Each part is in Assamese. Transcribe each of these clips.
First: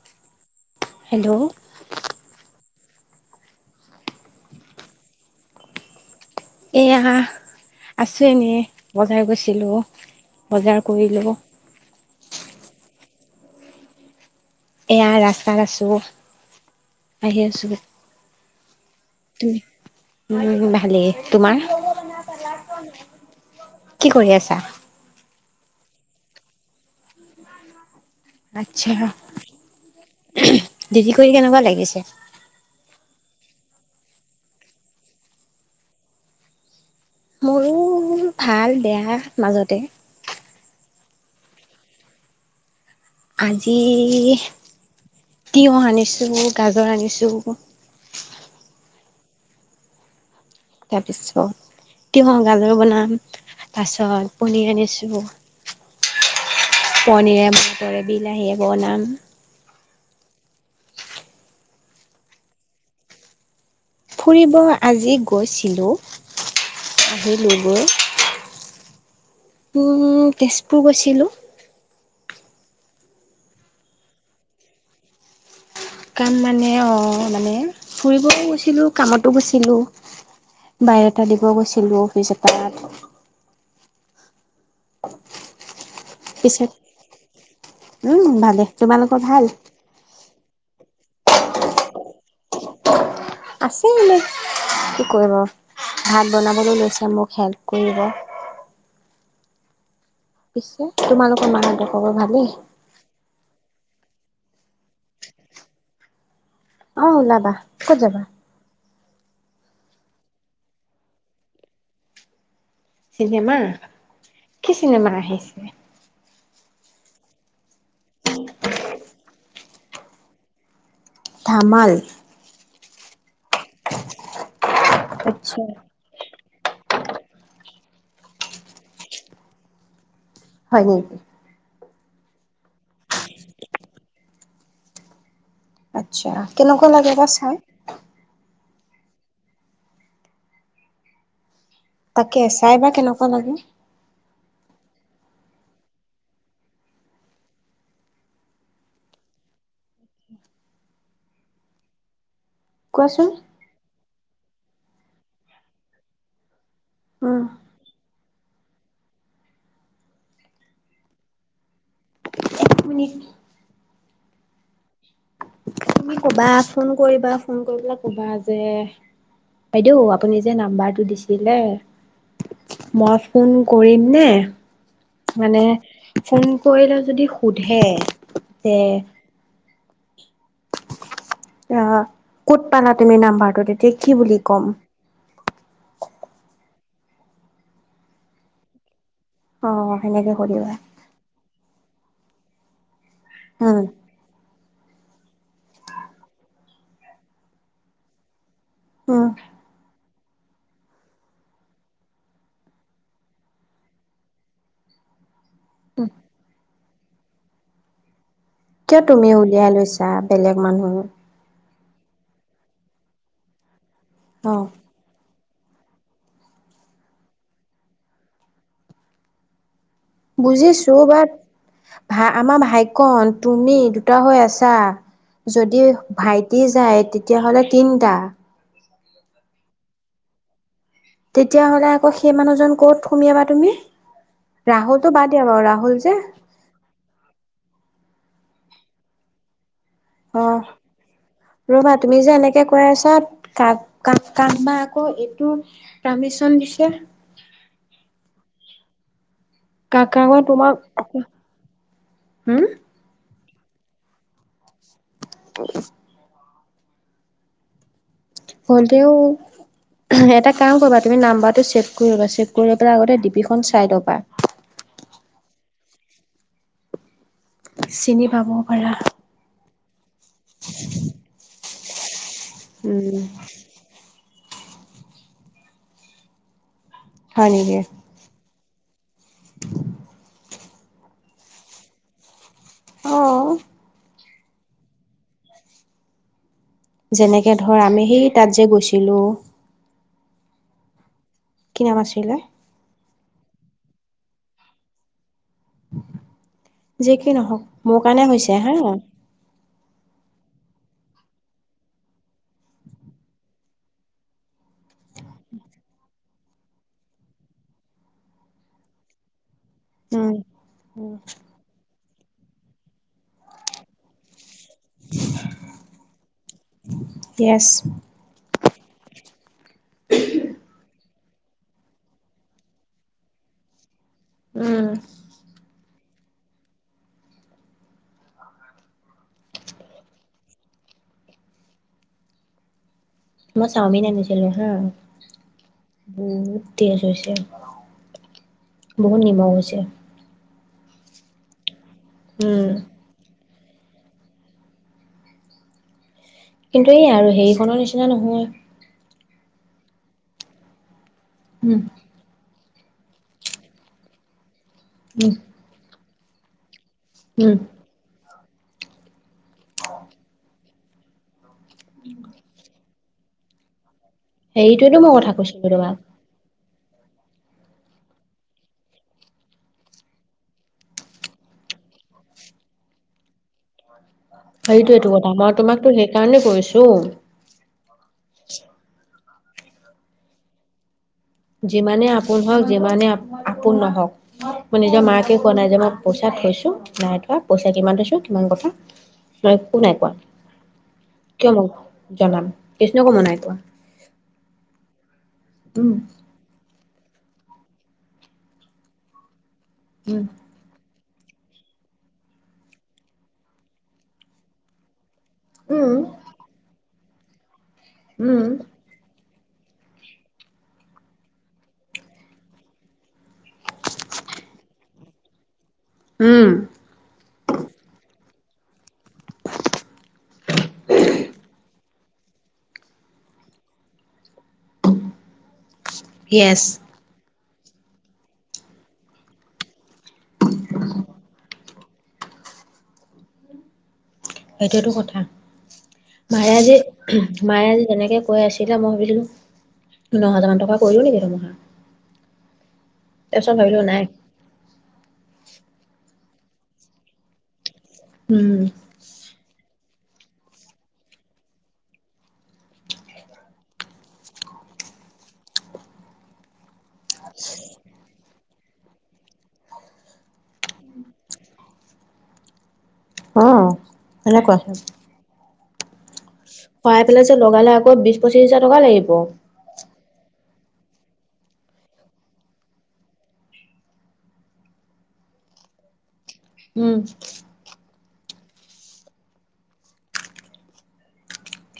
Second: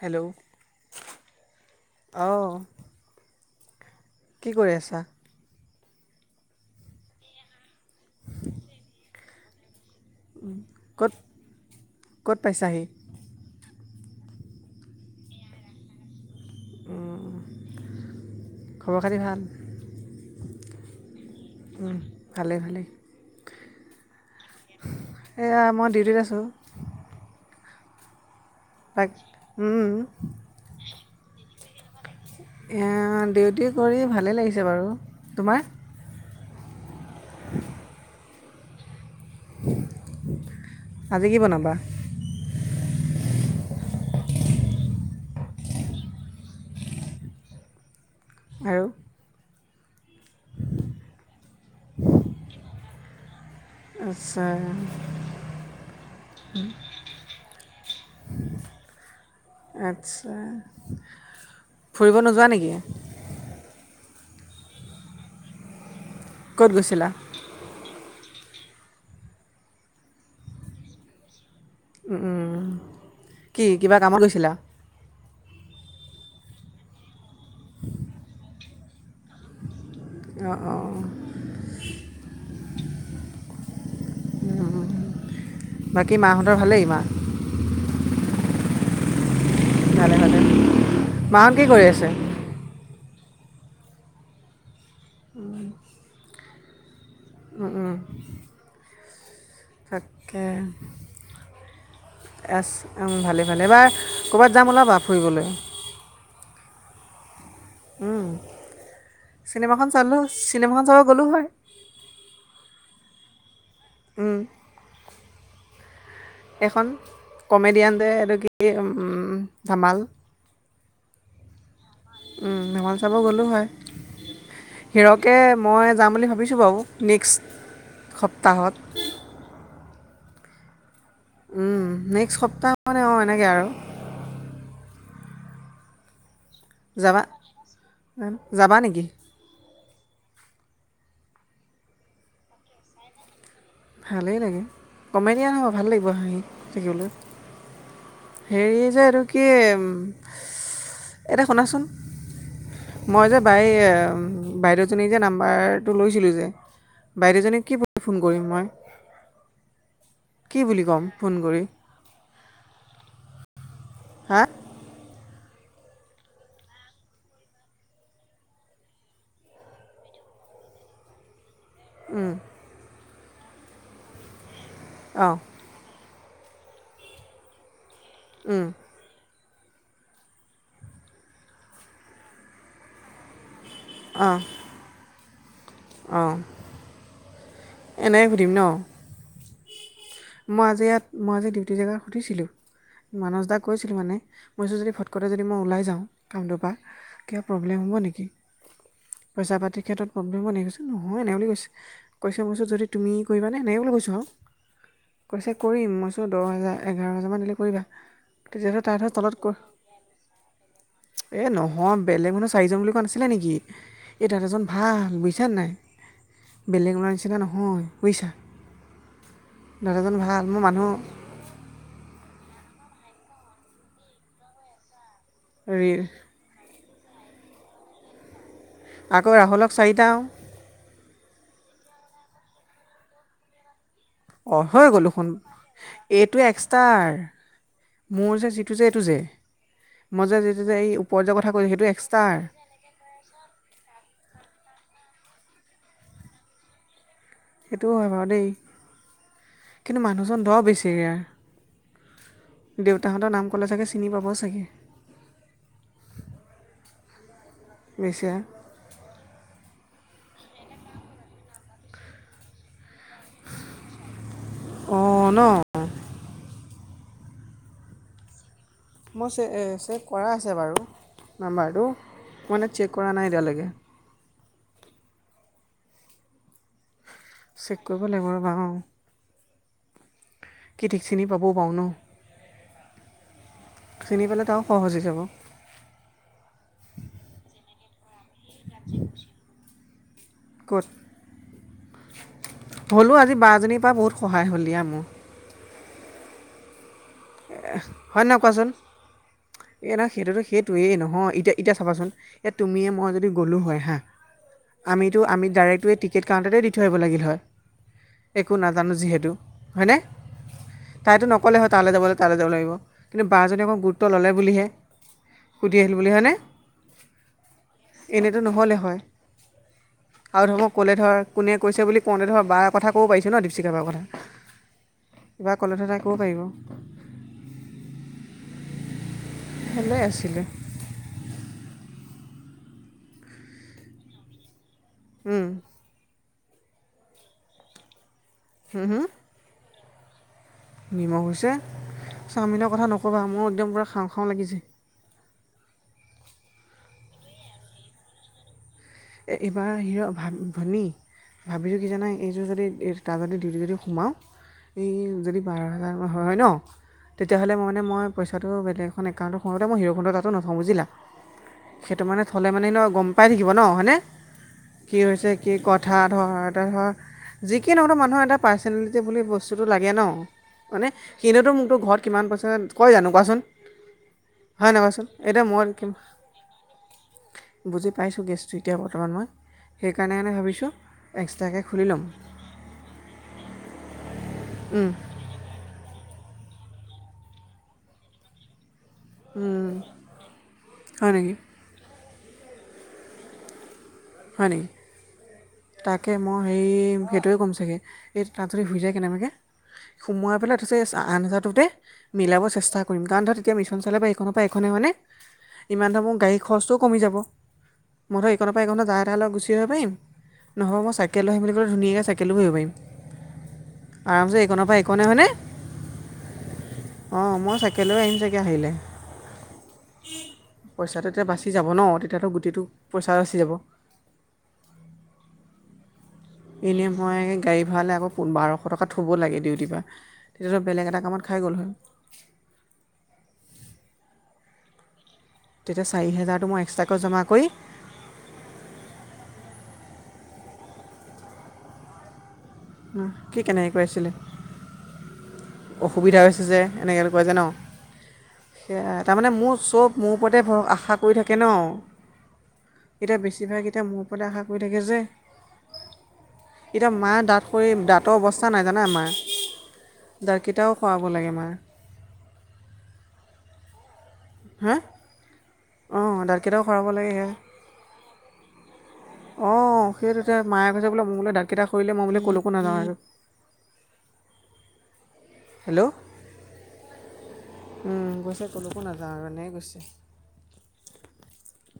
হেল্ল', হেল্ল' অ'। কি কৰি আছা? এয়া আছোঁ এনেই, বজাৰ গৈছিলোঁ। ক'ত, ক'ত পাইছাহি? এয়া ৰাস্তাত আছোঁ, আহি আছোঁ। খবৰ খাতি ভাল উম, ভালেই। তোমাৰ? ভালেই ভালেই কি কৰি আছা? এয়া মই ডিউটিত আছোঁ। তাক আচ্ছা। ডিউটী কৰি কেনেকুৱা লাগিছে? ডিউটি কৰি ভালেই লাগিছে বাৰু। তোমাৰ? মোৰো ভাল বেয়া মাজতে। আজি কি বনাবা? আজি তিয়ঁহ আনিছোঁ, গাজৰ আনিছোঁ। আৰু? তাৰপিছত তিঁয়হ গাজৰ বনাম তাৰপিছত আচ্ছা পনীৰ আনিছোঁ। হু। পনীৰে, মটৰে, বিলাহীয়ে বনাম। আচ্ছা। ফুৰিব নোযোৱা নেকি? ফুৰিব আজি গৈছিলোঁ। ক'ত গৈছিলা? [unintelligible] উম, তেজপুৰ গৈছিলোঁ। উম। কি, কিবা কামত গৈছিলা? কাম মানে অ' মানে ফুৰিবও গৈছিলোঁ, কামতো গৈছিলোঁ। অঁ অঁ বাইও ডাটা দিব গৈছিলোঁ অফিচ এটাত। বাকী মাহঁতৰ পিছত ভালেই মা? উম, ভালে। তোমালোকৰ ভাল? ভালে ভালে। মাহঁত কি কৰি আছে? আছে এনেই। কি কৰিব, ভাত বনাবলৈ লৈছে মোক হেল্প কৰিব। তাকে। পিছে তোমালোকৰ মা [unintelligible] এছ ভালে ভালে এইবাৰ ক'ৰবাত যাম ওলাবা ফুৰিবলৈ, অ ওলাবা ক'ত যাবা? উম, চিনেমাখন চালো চিনেমাখন চাব গ'লো হয়। চিনেমা উম কি চিনেমা আহিছে? এখন কমেডিয়ানটোৱে এইটো কি ধামাল, ধামাল ধামাল চাব গ'লো হয়, হিৰকে আচ্ছা মই যাম বুলি ভাবিছোঁ বাৰু নেক্সট সপ্তাহত, হয় নেকি, উম নেক্সট সপ্তাহ মানে অ এনেকৈ আৰু, আচ্ছা কেনেকুৱা লাগে যাবা বা চাই, যাবা নেকি? তাকে চাই বা কেনেকুৱা লাগে। ভালেই লাগে কমেডিয়ান হ'ব ভাল লাগিব হাঁহি থাকিবলৈ। হেৰি যে এইটো কি। এটা শুনাচোন, মই কোৱাচোন যে বাই বাইদেউজনী যে নাম্বাৰটো লৈছিলোঁ যে, উম বাইদেউজনীক কি বুলি ফোন কৰিম মই, কি বুলি ক'ম ফোন কৰি, নি হা তুমি কবা ফোন কৰিবা ফোন কৰি পেলাই কবা যে, বাইদেউ আপুনি যে নাম্বাৰটো দিছিলে। উম মই ফোন কৰিম নে, অঁ মানে ফোন কৰিলে যদি সোধে উম, যে, অ ক'ত পালা তুমি নাম্বাৰটো, তেতিয়া কি বুলি অঁ ক'ম। অঁ এনেই সুধিম ন। অ সেনেকে মই সুধিবা আজি ইয়াত মই আজি ডিউটি জেগাত সুধিছিলো মানস দাক উম কৈছিলো মানে, মই যদি ফটকটে যদি মই ওলাই যাওঁ কামটোৰ পৰা কিবা প্ৰব্লেম হ'ব নেকি, উম পইচা পাতিৰ ক্ষেত্ৰত। প্ৰব্লেম হব নেকি কৈছো, নহয় এনেও বুলি কৈছে কৈছে মই কৈছো যদি তুমি কৰিবানে এনে বুলি কৈছো আৰু, কৈছে কৰিম মই চো দহ হাজাৰ এঘাৰ হাজাৰ মান দিলে কৰিবা। তেতিয়াতো কিয় তাহাঁতৰ তুমি তলত কৈ উলিয়াই লৈছা বেলেগ মানুহ, এ নহয় বেলেগ মানুহ চাৰিজন বুলি কোৱা নাছিলে নেকি এই তাত অ এজন ভাল, বুজিছা নাই বেলেগ মানোহ নিচিনা নহয় বুজিছা, দাদাজন ভাল। মোৰ মানুহ বুজিছো বাট, ভাই আমাৰ ভাইকন তুমি দুটা হৈ আছা যদি হেৰি ভাইট, টি যায় তেতিয়াহ'লে তিনটা। আকৌ ৰাহুলক চাৰিটাও, তেতিয়াহ'লে আকৌ সেই মানুহজন ক'ত সুমিয়াবা তুমি। অ হৈ ৰাহুলটো গ'লো বাদ শুন দিয়া বাৰু ৰাহুল যে এইটো এক তাৰ মোৰ যে যিটো যে এইটো যে। মই যে অ' যেতিয়া যে, এই উপৰ্যৰ কথা কৈছিলো সেইটো এক্সট্ৰা। পচাত কাক কাম বা আকৌ এইটো পাৰ্মিশন দিছে। [unintelligible] সেইটোও হয় বাৰু দেই! কিন্তু কাকাবা মানুহজন দহ তোমাক হম বেছেৰেয়ীৰ দেউ তাহাঁতৰ, নাম ক'লে চাগে চিনি পাব চাগৈ! [unintelligible] বেছেআ হলেও, এটা কাম কৰিবা, তুমি নাম্বাৰটো চে'ভ কৰি ল'বা, চে'ভ কৰি লৈ পেলাই আগতে ডি পিখন চাই ল'বা! অ', ন, চিনি পাবও পাৰা। মই চে চেভ কৰা আছে বাৰু নাম্বাৰটো মই মানে চেক কৰা উম নাই এতিয়ালৈকে! হয় নেকি? চেক কৰিব লাগিব ৰ'বা! অ', কি ঠিক, চিনি পাবও পাৰোঁ ন। অঁ! চিনি পালেতো আৰু সহজ হৈ যাব। যেনেকে ধৰ, আমি সেই তাত যে গৈছিলোঁ। ক'ত? কি নাম আছিলে? হ'লো আজি বাজনীৰ পৰা বহুত সহায় হ'ল, দিয়া মোৰ। যি কি নহওক মোৰ হয় কাৰণে নহয় হৈছে কোৱাচোন হা। এই ন সেইটোতো সেইটোৱেই নহয়, এতিয়া, এতিয়া চাবাচোন এয়া তুমিয়ে মই যদি গ'লোঁ হয় হাঁ। আমিতো আমি ডাইৰেক্ট গৈ এই টিকেট কাউন্টাৰতে দি থৈ আহিব লাগিল হয়! একো নাজানো যিহেতু! হয়নে? উম তাইতো নক'লে হয় তালৈ যাবলৈ! তালৈ যাব লাগিব, কিন্তু বা জনীয়ে আকৌ গুৰুত্ব ল'লে বুলিহে। সুধি আহিলোঁ বুলি হয়নে! ইয়েছ! এনেইতো নহ'লে হয়! আৰু ধৰ ক'লে ধৰ কোনে কৈছে বুলি কওঁতে ধৰ বাৰ কব পাৰিছোঁ ন, দীপশিখা বাৰ কথা! উম! কিবা ক'লে ধৰ, তাই ক'ব পাৰিব! ভালেই আছিলে। মই চাউমিন আনিছিলোঁ! হা উম! বহুত টেষ্ট হৈছে! বহুত নিমখ হৈছে। নিমখ হৈছে, উম, চাওমিনৰ কথা নক'বা, মোৰ একদম পূৰা খাওঁ, খাওঁ লাগিছে। কিন্তু এই আৰু হেৰিখনৰ নিচিনা নহয়। এ এইবাৰ হিৰ' ভাব ভনী ভাবিলোঁ, উম, কি জানাই এইযোৰ যদি তাৰ যদি ডিউটি যদি সোমাওঁ, এই যদি বাৰ হেজাৰ হয়, হয় ন উম, তেতিয়াহ'লে মই মানে মইচা বলেগ এউণ্টতোওঁ তে, ইিৰোণ্ড তাতো নথওঁ বুজিলা। সেইটো মানে থ'লে মানে ন গম পাই থাকিব ন হয়নে কি হেৰিটোৱেতো মই হৈছে, কথা কি কৈছিলোঁ তোমাক। কথা। ধৰ এটা ধৰ যি কি নহওঁক মানুহৰ এটা পাৰ্চনেলিটি বুলি বস্তুটো লাগে ন? মানে সিনেতো মোকতো ঘৰত কিমান পইচা, কয় জানো? কোৱাচোন! হয় নহয় কোৱাচোন সেইটোয়েতো কথা! এতিয়া মই তোমাকতো কিম- সেইকাৰণে কৈ আছোঁ! বুজি পাইছোঁ কেছটো এতিয়া বৰ্তমান মই, সেইকাৰণে-কাৰণে ভাবিছোঁ এক্সট্ৰাকৈ খুলি ল'ম যিমানে আপোন হওক, যিমানে আপোন নহওক, মই নিজৰ মাকে কোৱা নাই, যে মই পইচা থৈছোঁ, নাই থোৱা পইচা কিমান থৈছোঁ, কিমান কথা মই উম, একো নাই কোৱা! হয় নেকি কিয় মই জনাম! কৃষ্ণকো মই নাই কোৱা! হয় নেকি? উম, তাকে মই হে' সেইটোৱে ক'ম চাগে, এই তাত যদি শুই যায় কেনেবাকে, উম, সোমোৱাই পেলাই পিছে আন হাজাৰটোতে মিলাব চেষ্টা কৰিম কাৰণ ধৰক এতিয়া মিছন চলে বা এইখনৰ পৰা এইখনেই মানে ইমান উম, ধৰক মোৰ গাড়ীৰ খৰচটোও কমি যাব মই ধৰক উম, এইখনৰ পৰা এইখনত তাৰ লগত গুচি আহিব পাৰিম, নহ'ব মই চাইকেলৈ আহিম বুলি ক'লে ধুনীয়াকৈ চাইকেলো আহিব পাৰিম। আৰামছে এইকনৰ পা এইকনেই হয়নে? উম' অ' মই চাইকেল লৈ আহিম চাগে আহিলে। পইচাটো তেতিয়া বাচি যাব ন', তেতিয়াতো গুটেটো, পইচা বাচি যাব। য়েছ। এলিয়ম, মই গাড়ী ভাড়ালে আকৌ বাৰশ টকা থব লাগে ডিউটিৰ পৰা, এতিয়াতো বেলেগ এটা কামত খাই গ'ল হয়'। সেইটোতো কথা, তেতিয়া চাৰি হেজাৰটো মই এক্সট্ৰাকৈ জমা কৰি মাৰাজে-মাৰাজে তেনেকে কৈ আছিলে মই ভাবিলো, নহ হাজাৰ মান টকা কৰিলো নেকি? [inaudible] কি তাৰপিছত কেনেকৈ কৈ ভাবিলোঁ নাই আছিলে? অসুবিধা হৈছে যে, এনেকৈ বুলি কৈ দিলে ন'। উম সেয়া তাৰমানে মোৰ চব মোৰ ওপৰতে ভৰ-আশা কৰি থাকে ন'। এতিয়া বেছিভাগ এতিয়া মোৰ ওপৰতে আশা কৰি থাকে যে। এতিয়া মা দাঁত সৰি, দাঁতৰ অৱস্থা নাই জানে মাৰ? দাঁতকেইটাও সৰাব লাগে মাৰ। অ' সেনেকুৱা। অ' দাঁত সৰাই পেলাই যে লগালে আকৌ বিশ পঁচিশ হাজাৰ টকা লাগিব। অঁ সেইটোতে মায়ে কৈছে বুলে মোলে দাঁতকেইটা সৰিলে মই বুলে কলৈকো নাযাও আৰু। হেল্ল' উম' উম', কৈছে কলৈকো নাযাওঁ আৰু এনেকে কৈছে।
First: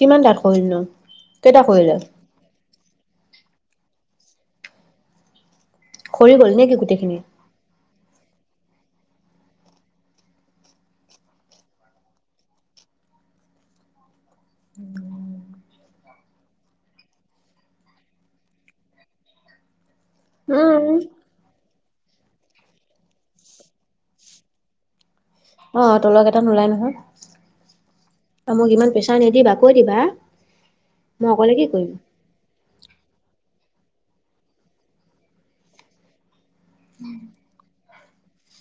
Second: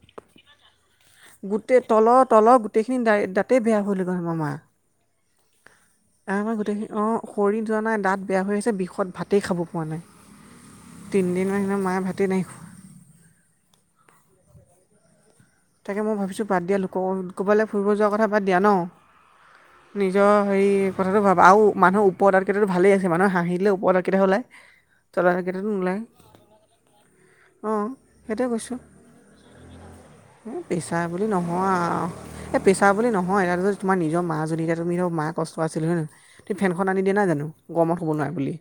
কিমান দাত সৰিল ন'? গোটেই তলৰ-তলৰ গোটেইখিনি দা-দাতে বেয়া হল আমাৰ মা। সৰি গ'ল নেকি গোটেইখিনি? সৰি যোৱা নাই! দাঁত বেয়া হৈ আছে বিষত ভাতেই খাব পোৱা নাই। তিনিদিন হৈ গ'ল মায়ে ভাতে নাইখোৱা। তাকে মই ভাবিছোঁ বাদ দিয়া লোক, কৰবালৈ ফুৰিব যোৱাৰ কথা বাদ দিয়া ন? নিজৰ হেৰি কথাটো ভাবা আৰু মানুহ ওপৰৰ দাঁত কেইটাটো ভালেই আছে, মানুহে হাঁহিলে ওপৰৰ দাঁতকেইটাহে ওলায়। [unintelligible] অ নোলায় তলৰকেইটো নোলাই নহয়। অঁ সেইটোৱে আৰু মাক ইমান প্ৰেছাৰ নেদিবা কৈ দিবা। প্ৰেছাৰ বুলি মই অকলে কি নহয় কৰিম আৰু এ প্ৰেছাৰ বুলি নহয়, তাত যদি তোমাৰ নিজৰ মা যদি এতিয়া তুমি ধৰক মা কষ্ট আছিল হয়নে? সেই ফেনখন আনি দিয়া নাই জানো, গৰমত হোব নোৱাৰে বুলি,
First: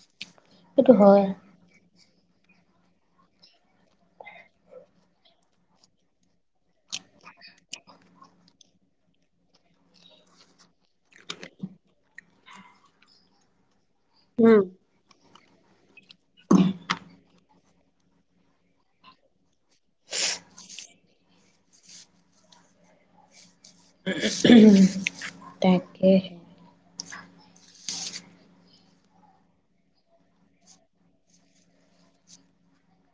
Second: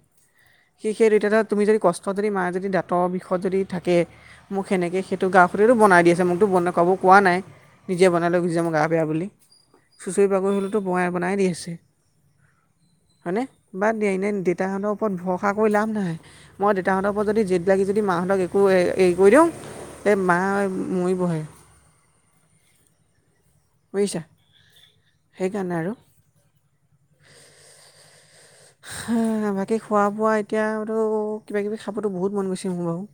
সি সেইটো সেই হয়। দুইটাত তুমি যদি কষ্টত যদি মায়ে যদি দাঁতৰ বিষত যদি থাকে। মোক সেনেকে সেইটো গা সুতেটো বনাই দি আছে, মোকতো বন ক'ব কোৱা নাই, নিজে বনাই লৈ গুছি যাম গা বেয়া বুলি। চুঁচৰি বাগৰি হ'লেতো বনাই বনাই দি আছে হয়নে? বাদদে এনেই উম। দেউতাহঁতক ওপৰত ভৰষা কৰি লাভ নাই, মই দেউাহঁতৰ ওপৰত জেদ লাগি যদি মাহঁতক একো হেৰি কৰি দিওঁ এই মা মৰিবহে। বুজিছা সেইকাৰণে আৰু তাকে বাকী খোৱা বোৱা এতিয়াতো কিবাকিবি খাবতো বহুত মন গৈছে মোৰ বাৰু। [inaudible]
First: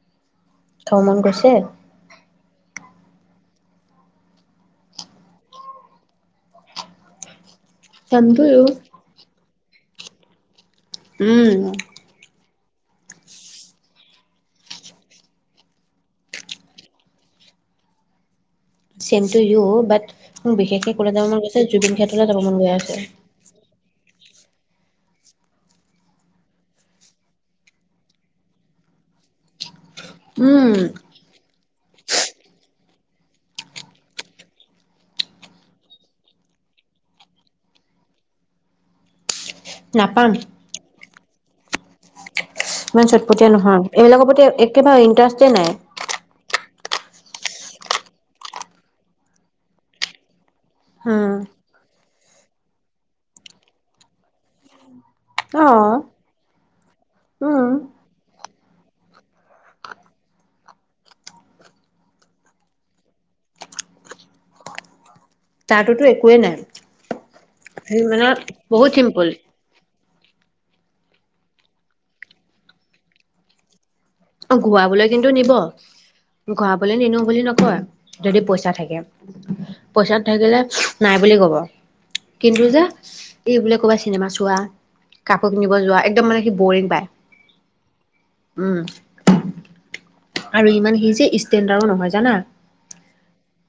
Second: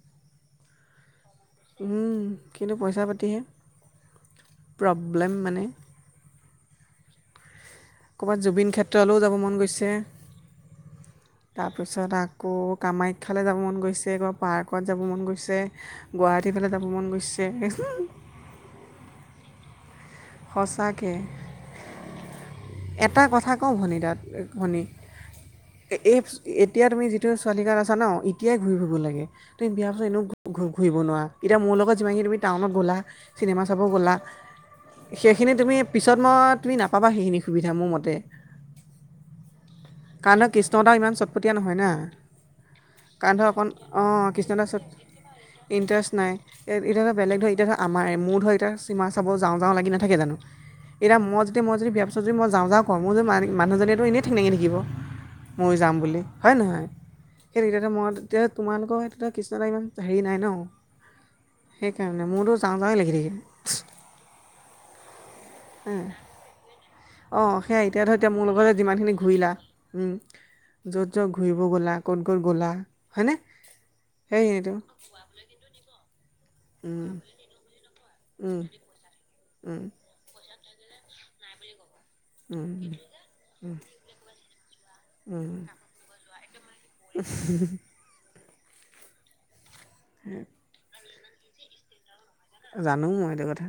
খাব মন গৈছে। উম, কিন্তু পইচা পাতিহে প্ৰব্লেম মানে। যাম টো ক'ৰবাত জুবিন ক্ষেত্ৰলৈও যাব মন গৈছে। উম। তাৰপিছত আকৌ কামাখ্যালে যাব মন গৈছে, পাৰ্কত যাব মন গৈছে। গুৱাহাটীৰ ফালে যাব মন গৈছে। ছেম টু ইউ, বাট মোৰ বিশেষকে কলৈ সঁচাকৈ যাব মন গৈছে, জুবিন ক্ষেত্ৰলৈ যাব মন গৈ আছে। এটা কথা ভনী তাত ঘনী এতিয়া তুমি যিটো ছোৱালী [unintelligible] আছা ন' এতিয়াই ঘূৰি ফুৰিব লাগে, তুমি বিয়া এনেও ঘূ উম, ঘূৰিব নোৱাৰা, এতিয়া মোৰ লগত যিমানখিনি তুমি টাউনত গ'লা, চিনেমা চাব গ'লা সেইখিনি তুমি পিছত মই তুমি নাপাবা সেইখিনি সুবিধা মোৰ মতে। নাপাম কাৰণ ন' কৃষ্ণ দাও ইমান চটপটীয়া নহয় না। ইমান কাৰণ ধৰ চটপটীয়া অকণ নহয় এইবিলাকৰ অ', প্ৰতি কৃষ্ণ দা একেবাৰে ইণ্টাৰেষ্টে নাই। ইণ্টাৰেষ্ট নাই। এতিয়া ধৰ বেলেগ ধৰ, এতিয়া ধৰ আমাৰে, মোৰ ধৰ এতিয়া চিনেমা চাব যাওঁ যাওঁ লাগি নাথাকে জানো। এতিয়া উম, মই যদি, মই যদি বিয়া পিছত যদি মই যাওঁ যাওঁ কওঁ, মোৰ যদি মানুহজনীয়েতো এনেই ঠেং ডাঙি থাকিব। ম‌য়ো যাম অ', বুলি হয় নহয়? সেই উম, তেতিয়তে মই তেতিয়া তোমালোকৰ তাতে কৃষ্ণ এটা ইমান হেৰি নাই ন। সেইকাৰণে মোৰতো যাওঁ যাওঁ লাগি থাকে। তাৰতোতো অ', একোৱেই নাই সেয়া সি এতিয়া ধৰ মানে এতিয়া মোৰ লগত যে বহুত যিমানখিনি চিম্পুল। ঘূৰিলা। উম, য'ত য'ত ঘূৰিব গ'লা, ক'ত ক'ত গ'লা হয়নে? অ', সেইখিনিতো ঘূৰাবলৈ কিন্তু নিব। ঘূৰাবলৈ উম, নিনো বুলি নকয়, যদি উম, পইচা থাকে, উম, পইচাত থাকিলে নাই বুলি কব, কিন্তু যে উম। এই বোলে ক'বাত চিনেমা চোৱা কাপোৰ কিনিব যোৱা একদম মানে সি বৰিং পায়, উম, উম, আৰু ইমান সি যে ষ্টেণ্ডাৰো নহয় জানা? জানো মই এইটো কথা।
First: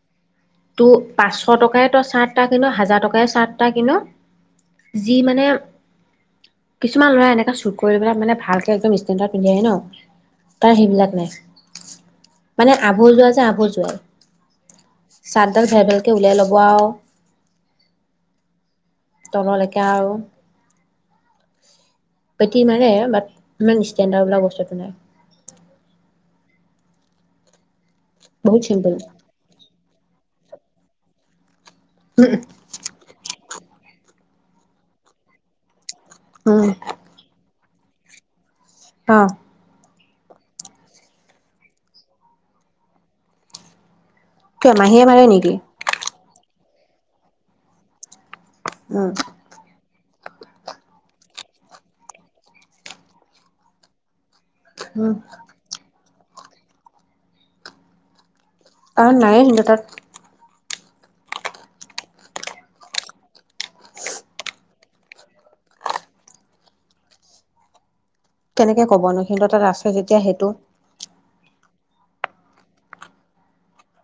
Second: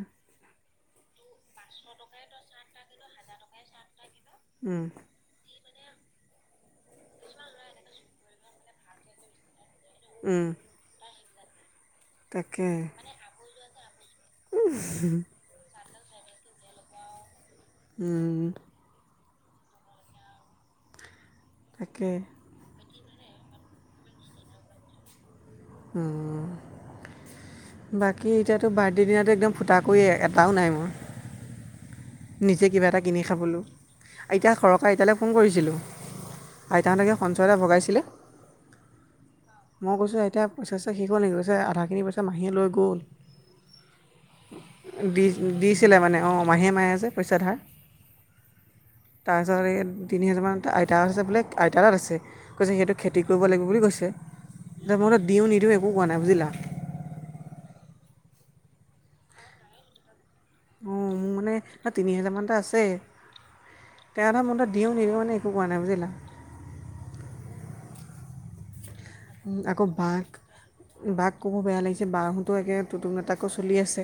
ত' পাঁচশ টকাই তই চাৰ্ট এটা কিন' হাজাৰ টকাই চাৰ্ট এটা কিন' উম, যি মানে কিছুমান ল'ৰা এনেকে চুট কৰি পেলাই মানে ভালকে একদম ষ্টেন্ডাৰ্ড পিন্ধি আহে ন'। উম, অ', সেইবিলাক নাই। তাকে, মানে আভজোৱা উম, চাৰ্ট ডাল ভেভেলকে উলাই ল'ব আৰু। উম, তললৈকে আৰু। তাকে। বেটি ইমানে বাট ইমান ষ্টেণ্ডাৰ্ড বোলা বস্তুটো নাই। উম উম, বাকী বহুত এতিয়াতো চিম্পুল বাৰ্থডে দিনাটো একদম। ফুটা কৰি এটাও নাই মোৰ। যে কিবা এটা কিনি খাবলৈ আইতা সৰকা আইতালৈ ফোন কৰিছিলোঁ। উম আইতাহঁতকে সঞ্চয় এটা ভগাইছিলে। অঁ, মই কৈছো আইতা পইচা চইচা শেষ হ'ল নেকি কৈছে আধাখিনি পইচা মাহীয়ে লৈ গ'ল। কিয় মাহীয়ে মাৰে দি নেকি দিছিলে মানে অঁ মাহীয়ে মাৰে যে পইচা ধাৰ। উম। তাৰপিছত এই তিনি হাজাৰমান আইতাৰ আছে বেলেগ আইতাৰ ওচৰত আছে কৈছে সেইটো খেতি কৰিব লাগিব বুলি কৈছে। দ উম মইতো দিওঁ নিদিওঁ একো কোৱা নাই বুজিলা। আৰু নায়ে কিন্তু তাত। অঁ মোৰ মানে তিনি হেজাৰ মান এটা আছে। তেওঁ এটা মনটোত দিওঁ নিদিওঁ মানে একো কোৱা নাই বুজিলা। কেনেকে ক'ব নো সিহঁতৰ উম, তাত আকৌ আছে যেতিয়া বাক সেইটো। বাক ক'ব বেয়া লাগিছে বাঁহোতো একে টুতুং মে তাকে চলি আছে।